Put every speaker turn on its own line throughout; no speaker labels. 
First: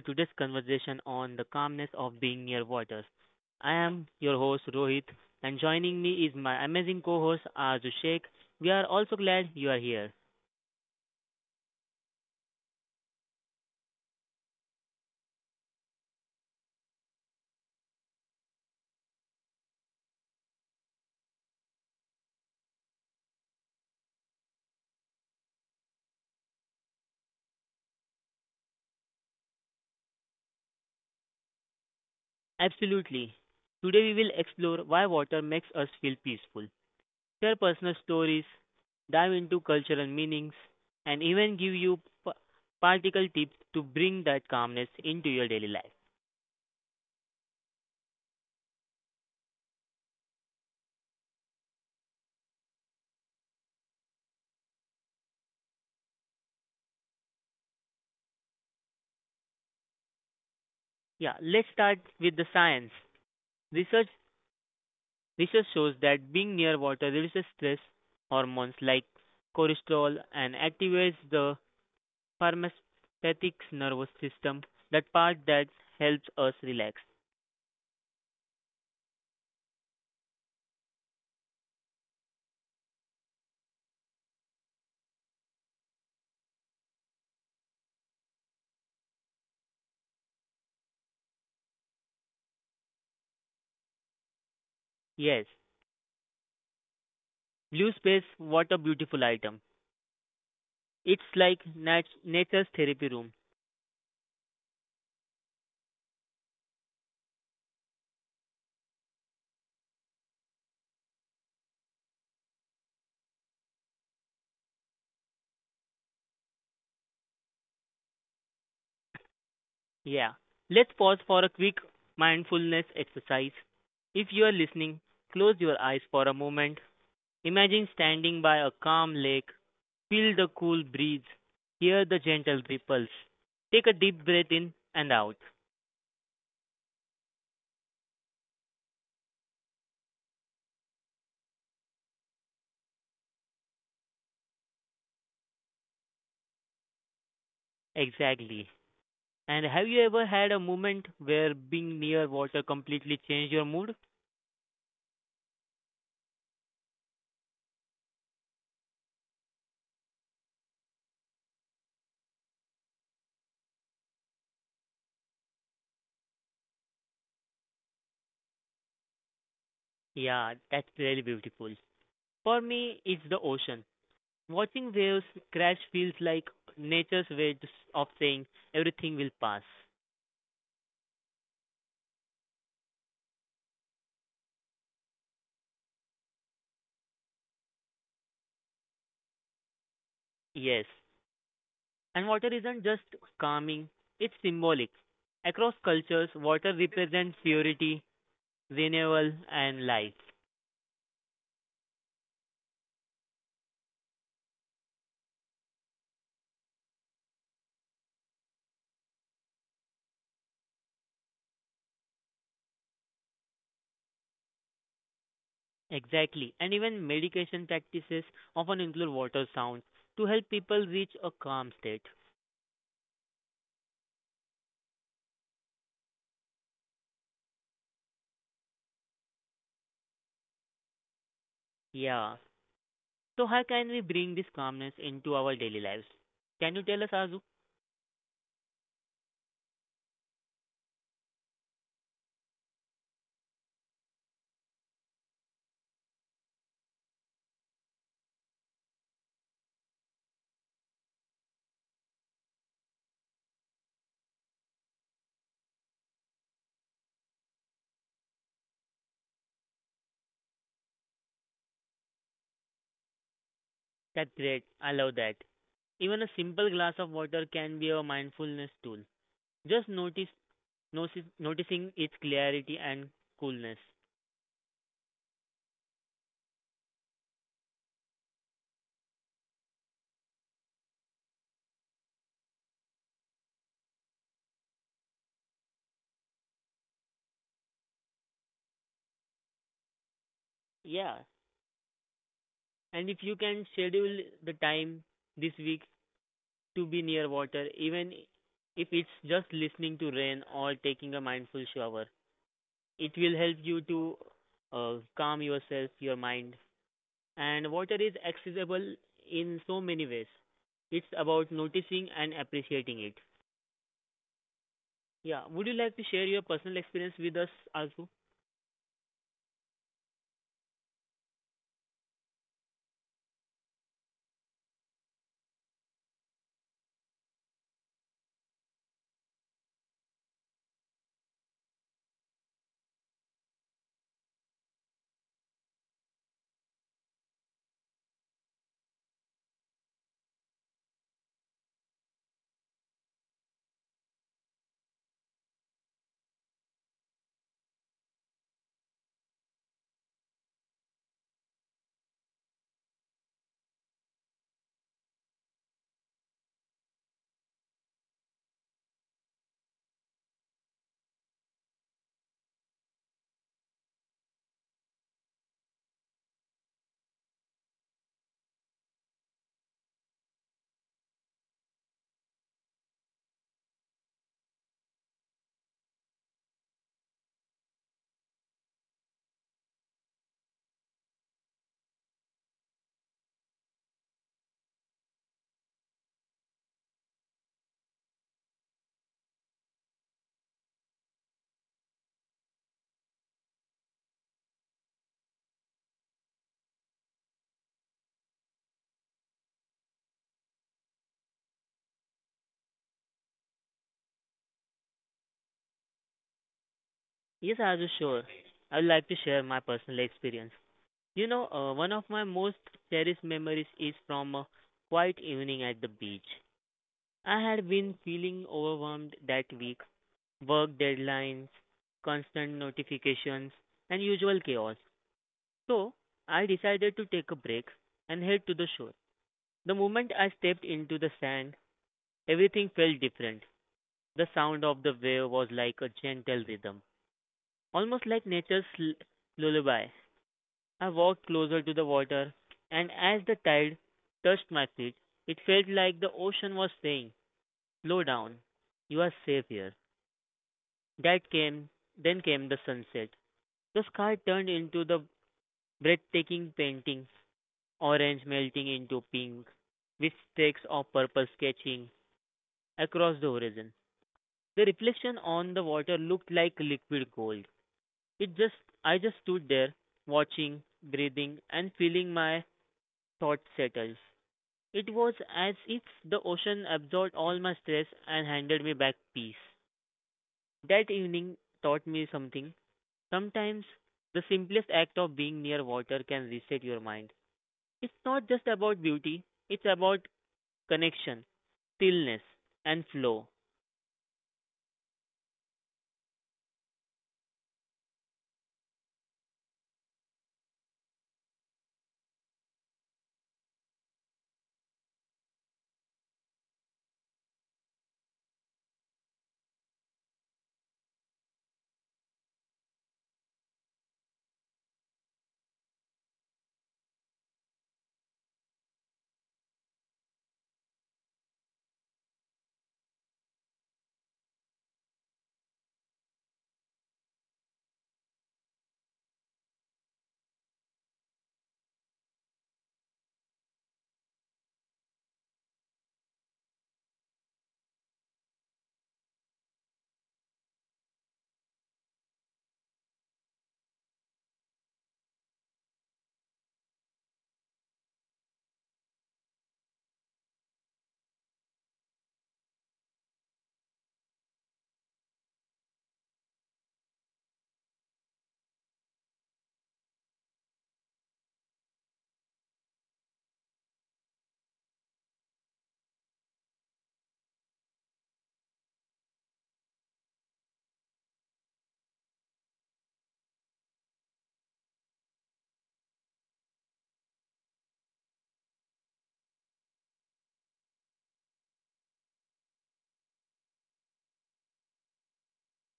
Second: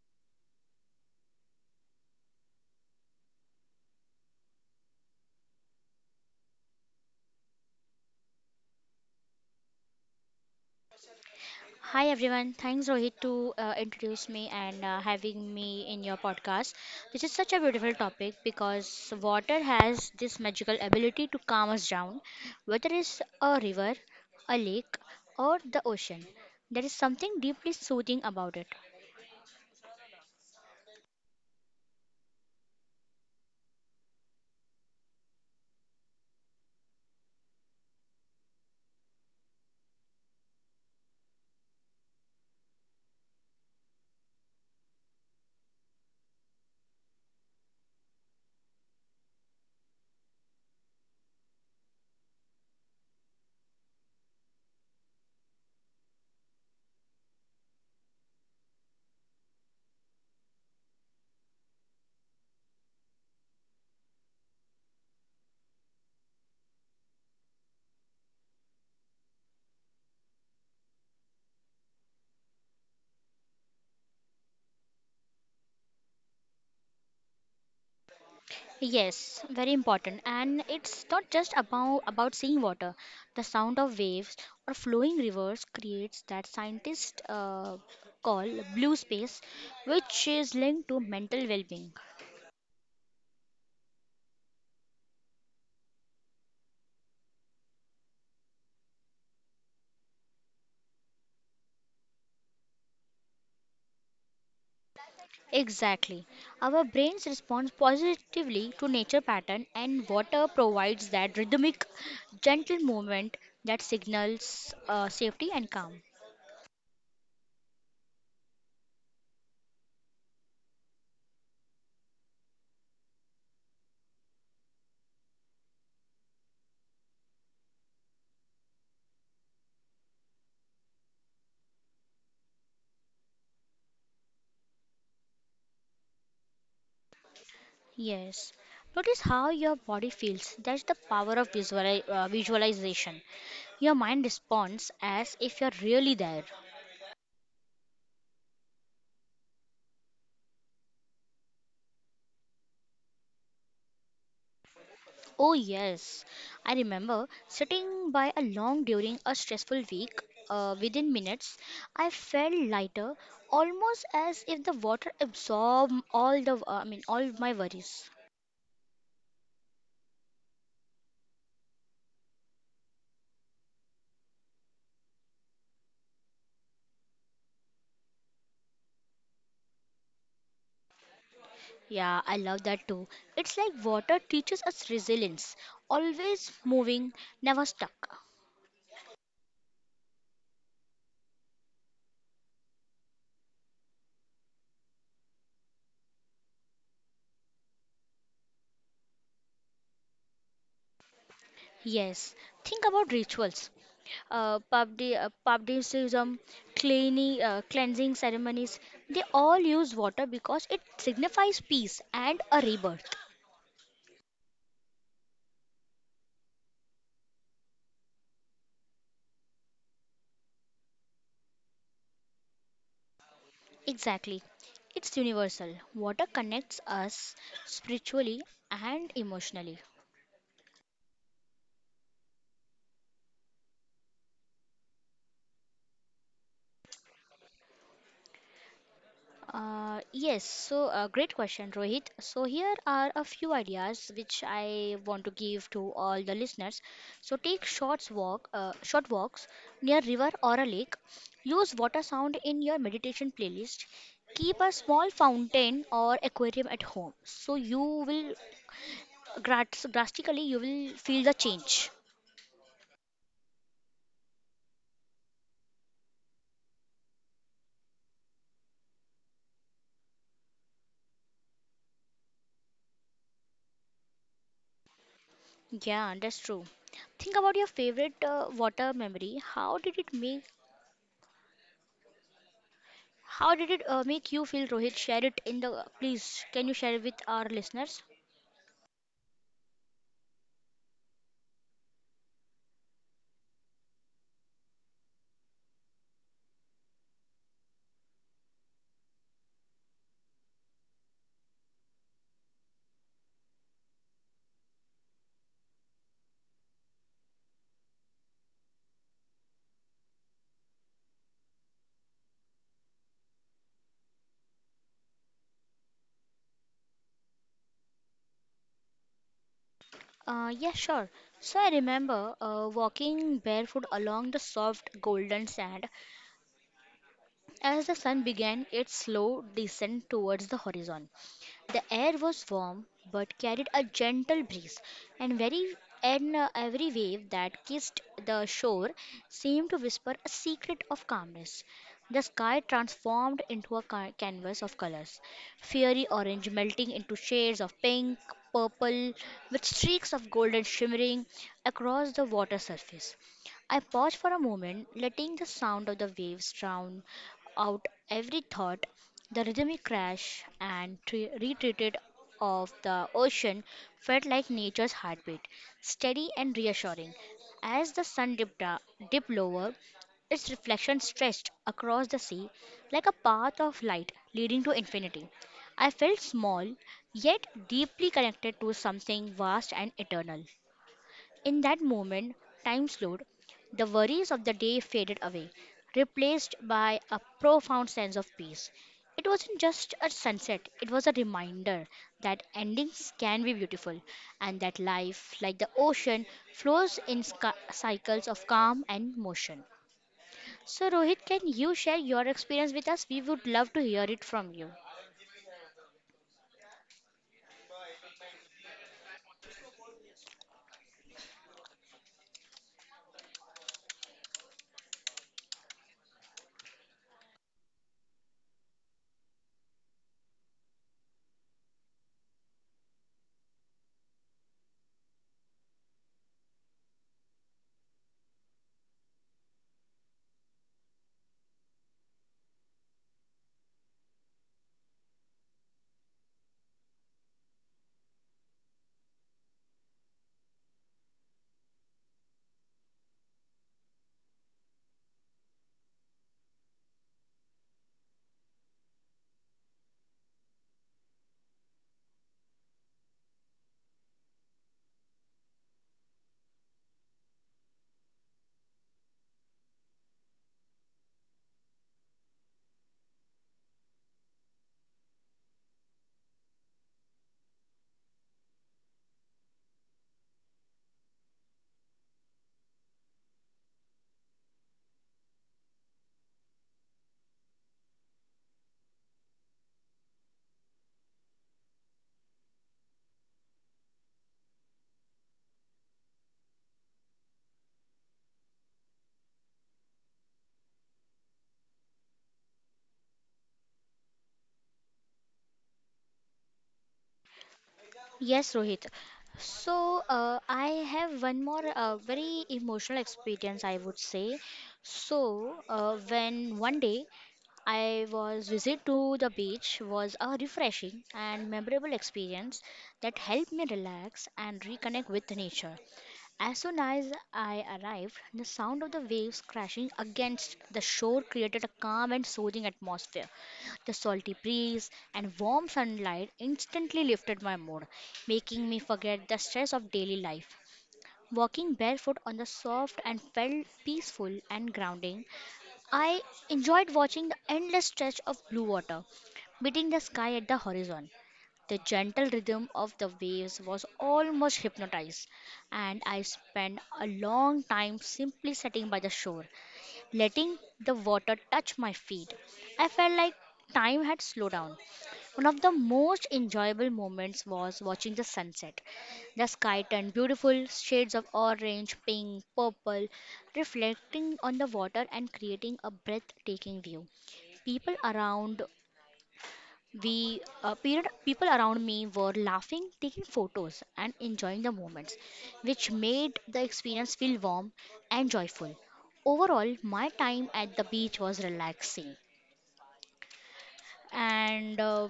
today's conversation on the calmness of being near waters. I am your host Rohit and joining me is my amazing co-host Arzu Sheikh. We are also glad you are here.
Hi everyone, thanks Rohit to introduce me and having me in your podcast. This is such a beautiful topic because water has this magical ability to calm us down, whether it's a river, a lake, or the ocean. There is something deeply soothing about it.
Absolutely. Today we will explore why water makes us feel peaceful, share personal stories, dive into cultural meanings and even give you p- practical tips to bring that calmness into your daily life. Yeah, let's start with the science. Research Research shows that being near water reduces stress hormones like cortisol and activates the parasympathetic nervous system, that part that helps us relax.
Yes, very important. And it's not just about seeing water. The sound of waves or flowing rivers creates that scientists call blue space, which is linked to mental well-being.
Yes, blue space, what a beautiful item. It's like nature's therapy room.
Exactly. Our brains respond positively to nature pattern and water provides that rhythmic, gentle movement that signals safety and calm.
Yeah. Let's pause for a quick mindfulness exercise. If you are listening, close your eyes for a moment. Imagine standing by a calm lake. Feel the cool breeze, hear the gentle ripples. Take a deep breath in and out.
Yes. Notice how your body feels. That's the power of visualization. Your mind responds as if you're really there.
Exactly. And have you ever had a moment where being near water completely changed your mood?
Oh, yes. I remember sitting by a long during a stressful week. Within minutes, I felt lighter, almost as if the water absorbed all my worries.
Yeah, that's really beautiful. For me, it's the ocean. Watching waves crash feels like nature's way of saying everything will pass.
Yeah, I love that too. It's like water teaches us resilience, always moving, never stuck.
Yes, and water isn't just calming, it's symbolic. Across cultures, water represents purity, renewal, and life.
Yes, think about rituals, publicism, cleansing ceremonies. They all use water because it signifies peace and a rebirth.
Exactly. And even meditation practices often include water sounds to help people reach a calm state.
Exactly, it's universal. Water connects us spiritually and emotionally.
Yeah. So, how can we bring this calmness into our daily lives? Can you tell us, Azu?
Great question, Rohit. So here are a few ideas which I want to give to all the listeners. So short walks near river or a lake. Use water sound in your meditation playlist. Keep a small fountain or aquarium at home. So you will drastically you will feel the change.
That's great. I love that. Even a simple glass of water can be a mindfulness tool. Just notice noticing its clarity and coolness.
Yeah, that's true. Think about your favorite water memory. How did it make you feel, Rohit? Share it in the please. Can you share it with our listeners?
Yeah. And if you can schedule the time this week to be near water even if it's just listening to rain or taking a mindful shower. It will help you to calm yourself, your mind. And water is accessible in so many ways. It's about noticing and appreciating it. Yeah, would you like to share your personal experience with us, Arzu?
Yeah, sure. So I remember walking barefoot along the soft golden sand as the sun began its slow descent towards the horizon. The air was warm, but carried a gentle breeze, and very and every wave that kissed the shore seemed to whisper a secret of calmness. The sky transformed into a canvas of colors, fiery orange melting into shades of pink, purple, with streaks of golden shimmering across the water surface. I paused for a moment, letting the sound of the waves drown out every thought. The rhythmic retreat of the ocean felt like nature's heartbeat, steady and reassuring. As the sun dipped lower, its reflection stretched across the sea like a path of light leading to infinity. I felt small, yet deeply connected to something vast and eternal. In that moment, time slowed. The worries of the day faded away, replaced by a profound sense of peace. It wasn't just a sunset, it was a reminder that endings can be beautiful and that life, like the ocean, flows in cycles of calm and motion. So, Rohit, can you share your experience with us? We would love to hear it from you.
Yes, Arzu, sure. I would like to share my personal experience. One of my most cherished memories is from a quiet evening at the beach. I had been feeling overwhelmed that week. Work deadlines, constant notifications, and usual chaos. So, I decided to take a break and head to the shore. The moment I stepped into the sand, everything felt different. The sound of the wave was like a gentle rhythm, almost like lullaby. I walked closer to the water, and as the tide touched my feet, it felt like the ocean was saying, "Slow down, you are safe here." That came, then came the sunset. The sky turned into the breathtaking painting, orange melting into pink, with streaks of purple sketching across the horizon. The reflection on the water looked like liquid gold. It just, I just stood there, watching, breathing, and feeling my thoughts settle. It was as if the ocean absorbed all my stress and handed me back peace. That evening taught me something. Sometimes the simplest act of being near water can reset your mind. It's not just about beauty, it's about connection, stillness, and flow.
Yes, Rohit. I have one more very emotional experience, I would say. When one day I was visit to the beach was a refreshing and memorable experience that helped me relax and reconnect with nature. As soon as I arrived, the sound of the waves crashing against the shore created a calm and soothing atmosphere. The salty breeze and warm sunlight instantly lifted my mood, making me forget the stress of daily life. Walking barefoot on the soft and felt peaceful and grounding. I enjoyed watching the endless stretch of blue water meeting the sky at the horizon. The gentle rhythm of the waves was almost hypnotized, and I spent a long time simply sitting by the shore, letting the water touch my feet. I felt like time had slowed down. One of the most enjoyable moments was watching the sunset. The sky turned beautiful, shades of orange, pink, purple, reflecting on the water and creating a breathtaking view. People around People around me were laughing, taking photos, and enjoying the moments, which made the experience feel warm and joyful. Overall, my time at the beach was relaxing, and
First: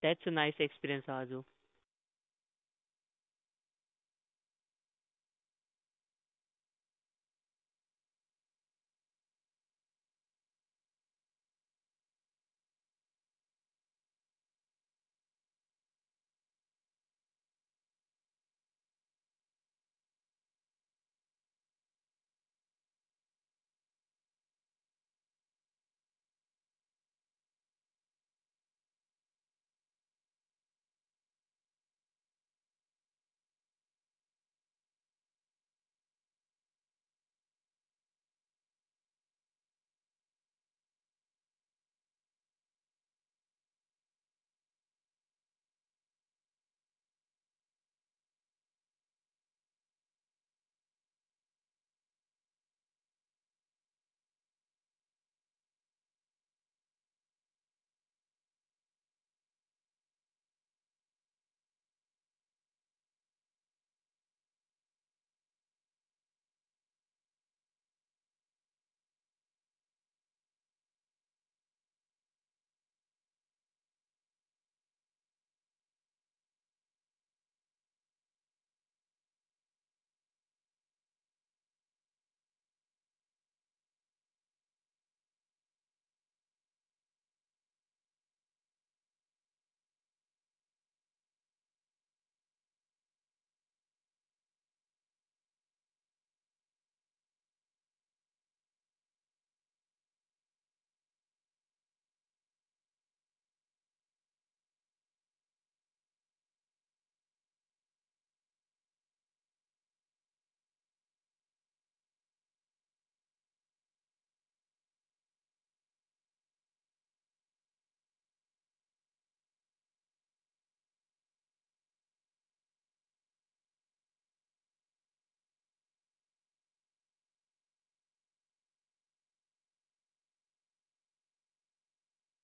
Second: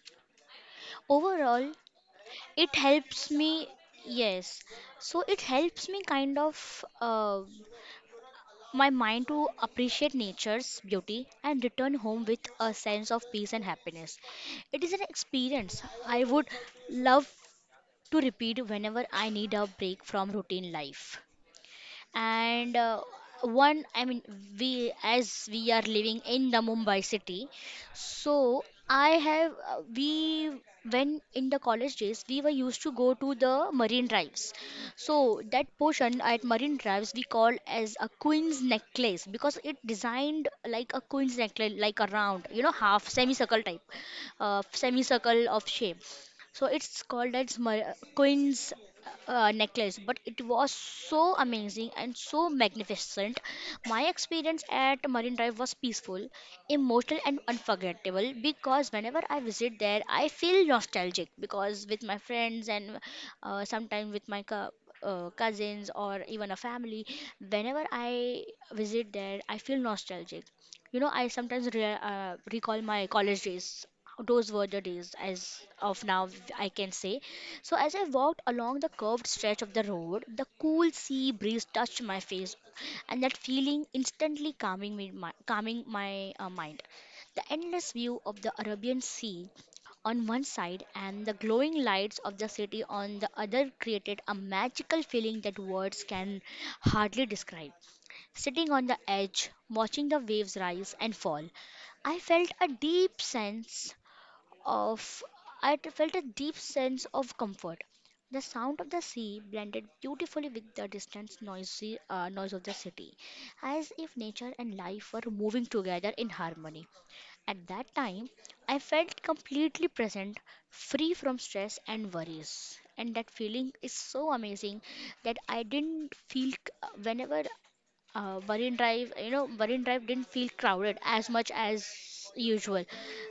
That's a nice experience, Azu.
overall, it helps me. Yes, so it helps me kind of my mind to appreciate nature's beauty and return home with a sense of peace and happiness. It is an experience I would love to repeat whenever I need a break from routine life. And one, I mean, we as we are living in the Mumbai city, so I have we when in the college days we were used to go to the marine drives. So that portion at marine drives we call as a queen's necklace because it designed like a queen's necklace, like a round, you know, half semicircle type, semicircle of shape, so it's called as queen's necklace. But it was so amazing and so magnificent. My experience at marine drive was peaceful, emotional and unforgettable, because whenever I visit there I feel nostalgic because with my friends and sometimes with my cousins or even a family. Whenever I visit there I feel nostalgic. You know, I sometimes recall my college days. Those were the days, as of now, I can say. So, as I walked along the curved stretch of the road, the cool sea breeze touched my face, and that feeling instantly calming me, calming my mind. The endless view of the Arabian Sea on one side and the glowing lights of the city on the other created a magical feeling that words can hardly describe. Sitting on the edge, watching the waves rise and fall, I felt a deep sense of I t- felt a deep sense of comfort. The sound of the sea blended beautifully with the distant noisy noise of the city, as if nature and life were moving together in harmony. At that time, I felt completely present, free from stress and worries. And that feeling is so amazing that I didn't whenever Marine Drive, you know, Marine Drive didn't feel crowded as much as usual,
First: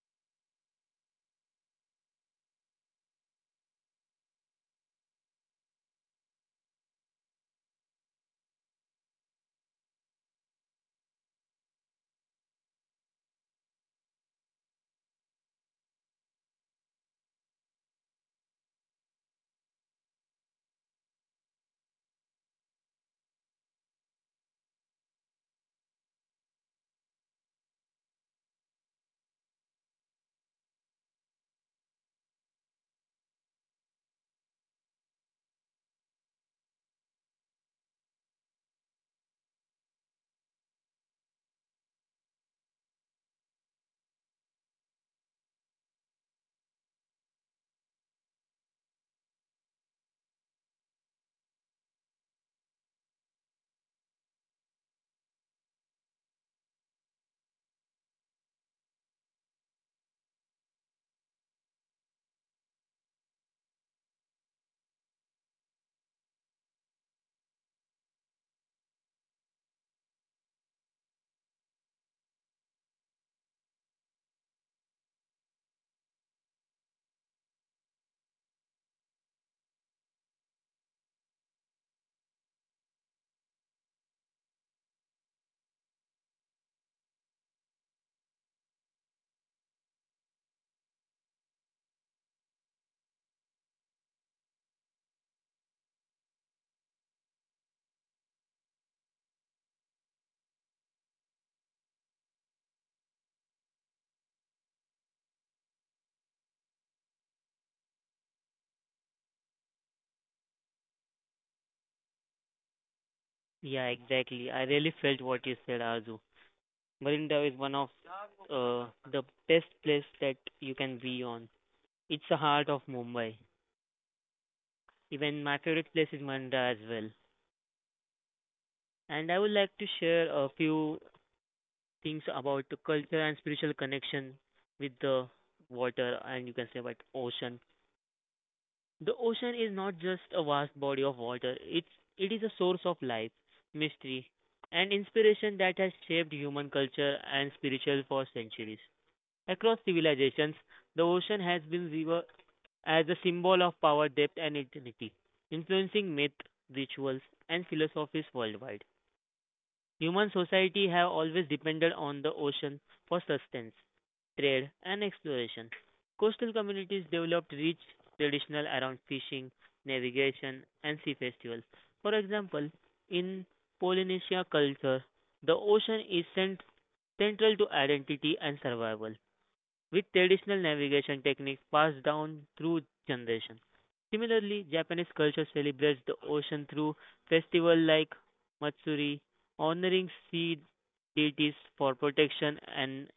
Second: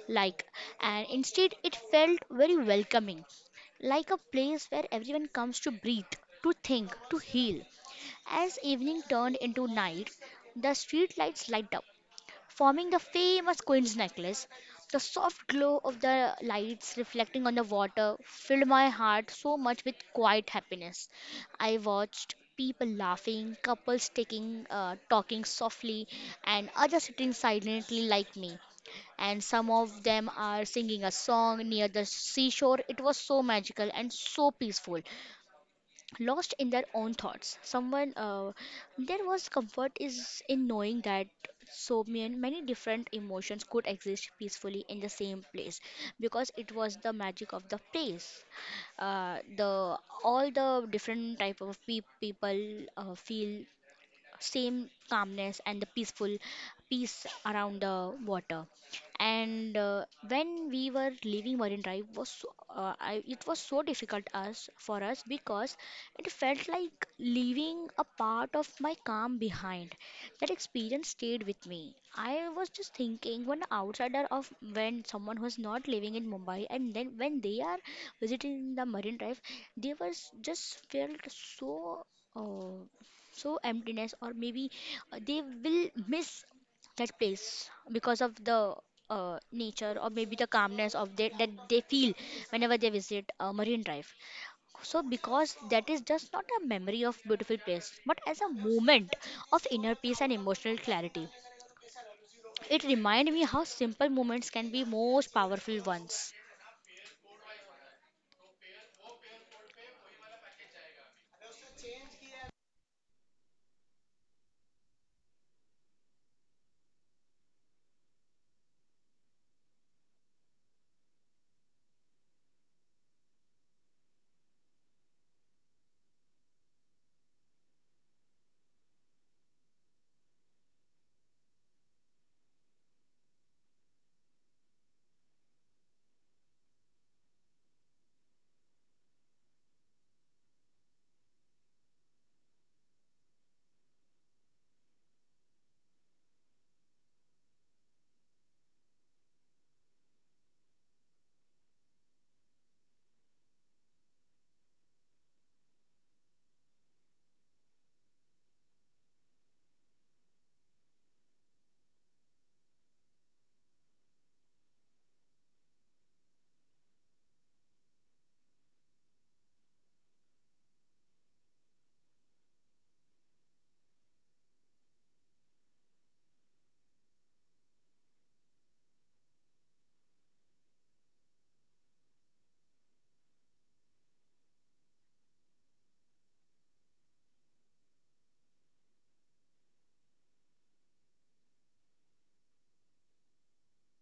like, and instead it felt very welcoming, like a place where everyone comes to breathe, to think, to heal. As evening turned into night, the street lights light up, forming the famous Queen's necklace. The soft glow of the lights reflecting on the water filled my heart so much with quiet happiness. I watched people laughing, couples talking softly, and others sitting silently like me. And some of them are singing a song near the seashore. It was so magical and so peaceful, lost in their own thoughts. Someone There was comfort is in knowing that so many different emotions could exist peacefully in the same place, because it was the magic of the place. The All the different type of people feel same calmness and the peaceful peace around the water. And When we were leaving, marine drive was so, it was so difficult us for us, because it felt like leaving a part of my calm behind. That experience stayed with me. I was just thinking when outsider of when someone who's not living in Mumbai, and then when they are visiting the marine drive, they was just felt so uh, so emptiness, or maybe they will miss that place because of the nature, or maybe the calmness of that they feel whenever they visit marine drive. So because that is just not a memory of beautiful place, but as a moment of inner peace and emotional clarity. It reminded me how simple moments can be most powerful ones.
Yeah, exactly. I really felt what you said, Azu. Marinda is one of the best place that you can be on. It's the heart of Mumbai. Even my favorite place is Marinda as well. And I would like to share a few things about the culture and spiritual connection with the water, and you can say about ocean. The ocean is not just a vast body of water, it is a source of life, mystery, and inspiration that has shaped human culture and spiritual for centuries. Across civilizations, the ocean has been revered as a symbol of power, depth, and eternity, influencing myth, rituals, and philosophies worldwide. Human society have always depended on the ocean for sustenance, trade, and exploration. Coastal communities developed rich traditional around fishing, navigation, and sea festivals. For example, in Polynesia culture, the ocean is central to identity and survival with traditional navigation techniques passed down through generations. Similarly, Japanese culture celebrates the ocean through festivals like Matsuri, honoring sea deities for protection and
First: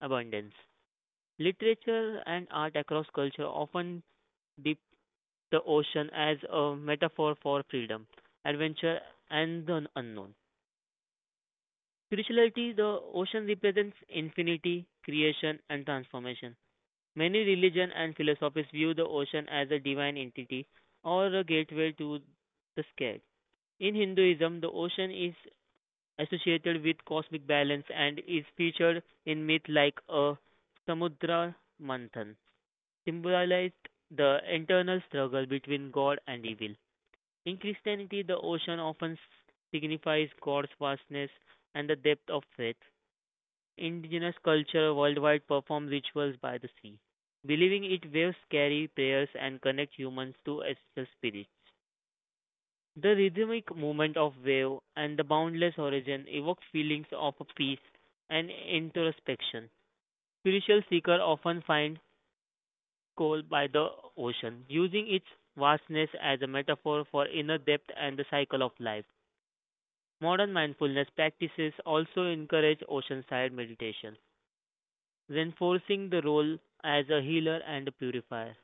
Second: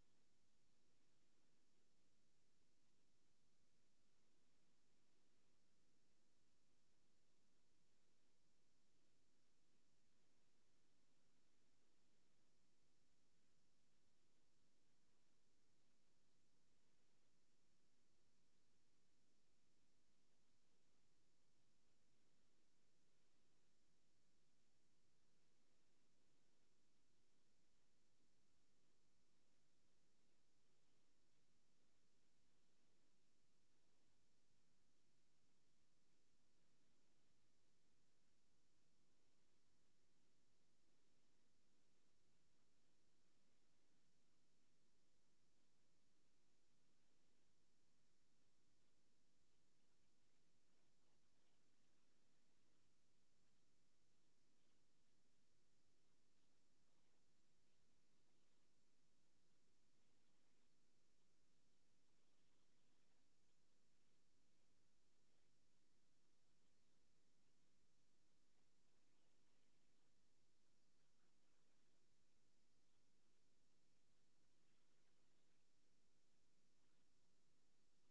abundance. Literature and art across culture often depict the ocean as a metaphor for freedom, adventure, and the unknown. Spirituality, the ocean represents infinity, creation, and transformation. Many religions and philosophies view the ocean as a divine entity or a gateway to the sky. In Hinduism, the ocean is associated with cosmic balance and is featured in myths like a Samudra Manthan, symbolized the internal struggle between God and evil. In Christianity, the ocean often signifies God's vastness and the depth of faith. Indigenous culture worldwide perform rituals by the sea, believing it waves carry prayers and connect humans to ancestral spirits. The rhythmic movement of wave and the boundless horizon evoke feelings of peace and introspection. Spiritual seekers often find coal by the ocean, using its vastness as a metaphor for inner depth and the cycle of life. Modern mindfulness practices also encourage oceanside meditation, reinforcing the role as a healer and a purifier.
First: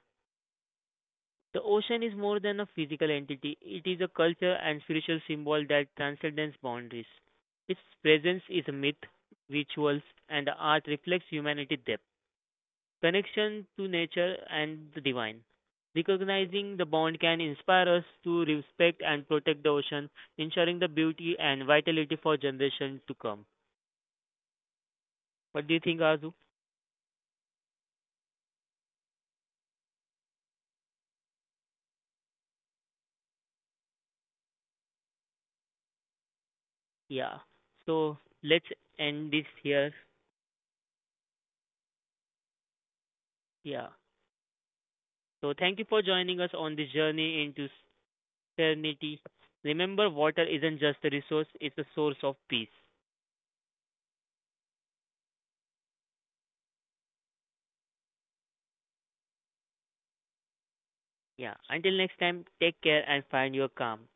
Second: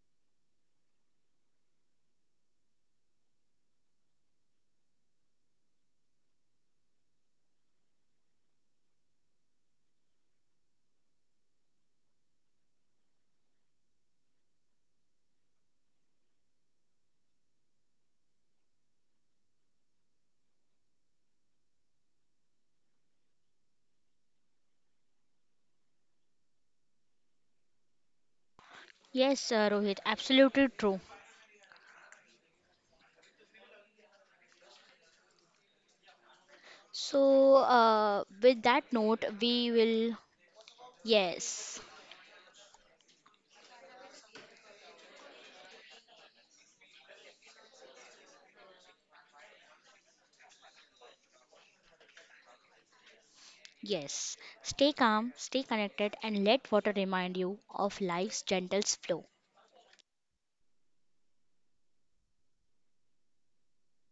The ocean is more than a physical entity, it is a culture and spiritual symbol that transcends boundaries. Its presence is a myth, rituals, and art reflects humanity's depth, connection to nature and the divine. Recognizing the bond can inspire us to respect and protect the ocean, ensuring the beauty and vitality for generations to come. What do you think, Azu?
Yes, Rohit, absolutely true.
Yeah. So
With
let's
that note,
end this
we
here.
will. Yes.
Yeah. So thank you for joining us on this journey into serenity. Remember, water isn't just a resource, it's a source of peace.
Yes, stay calm, stay connected, and let water remind you of life's gentle flow.
Yeah. Until next time, take care and find your calm.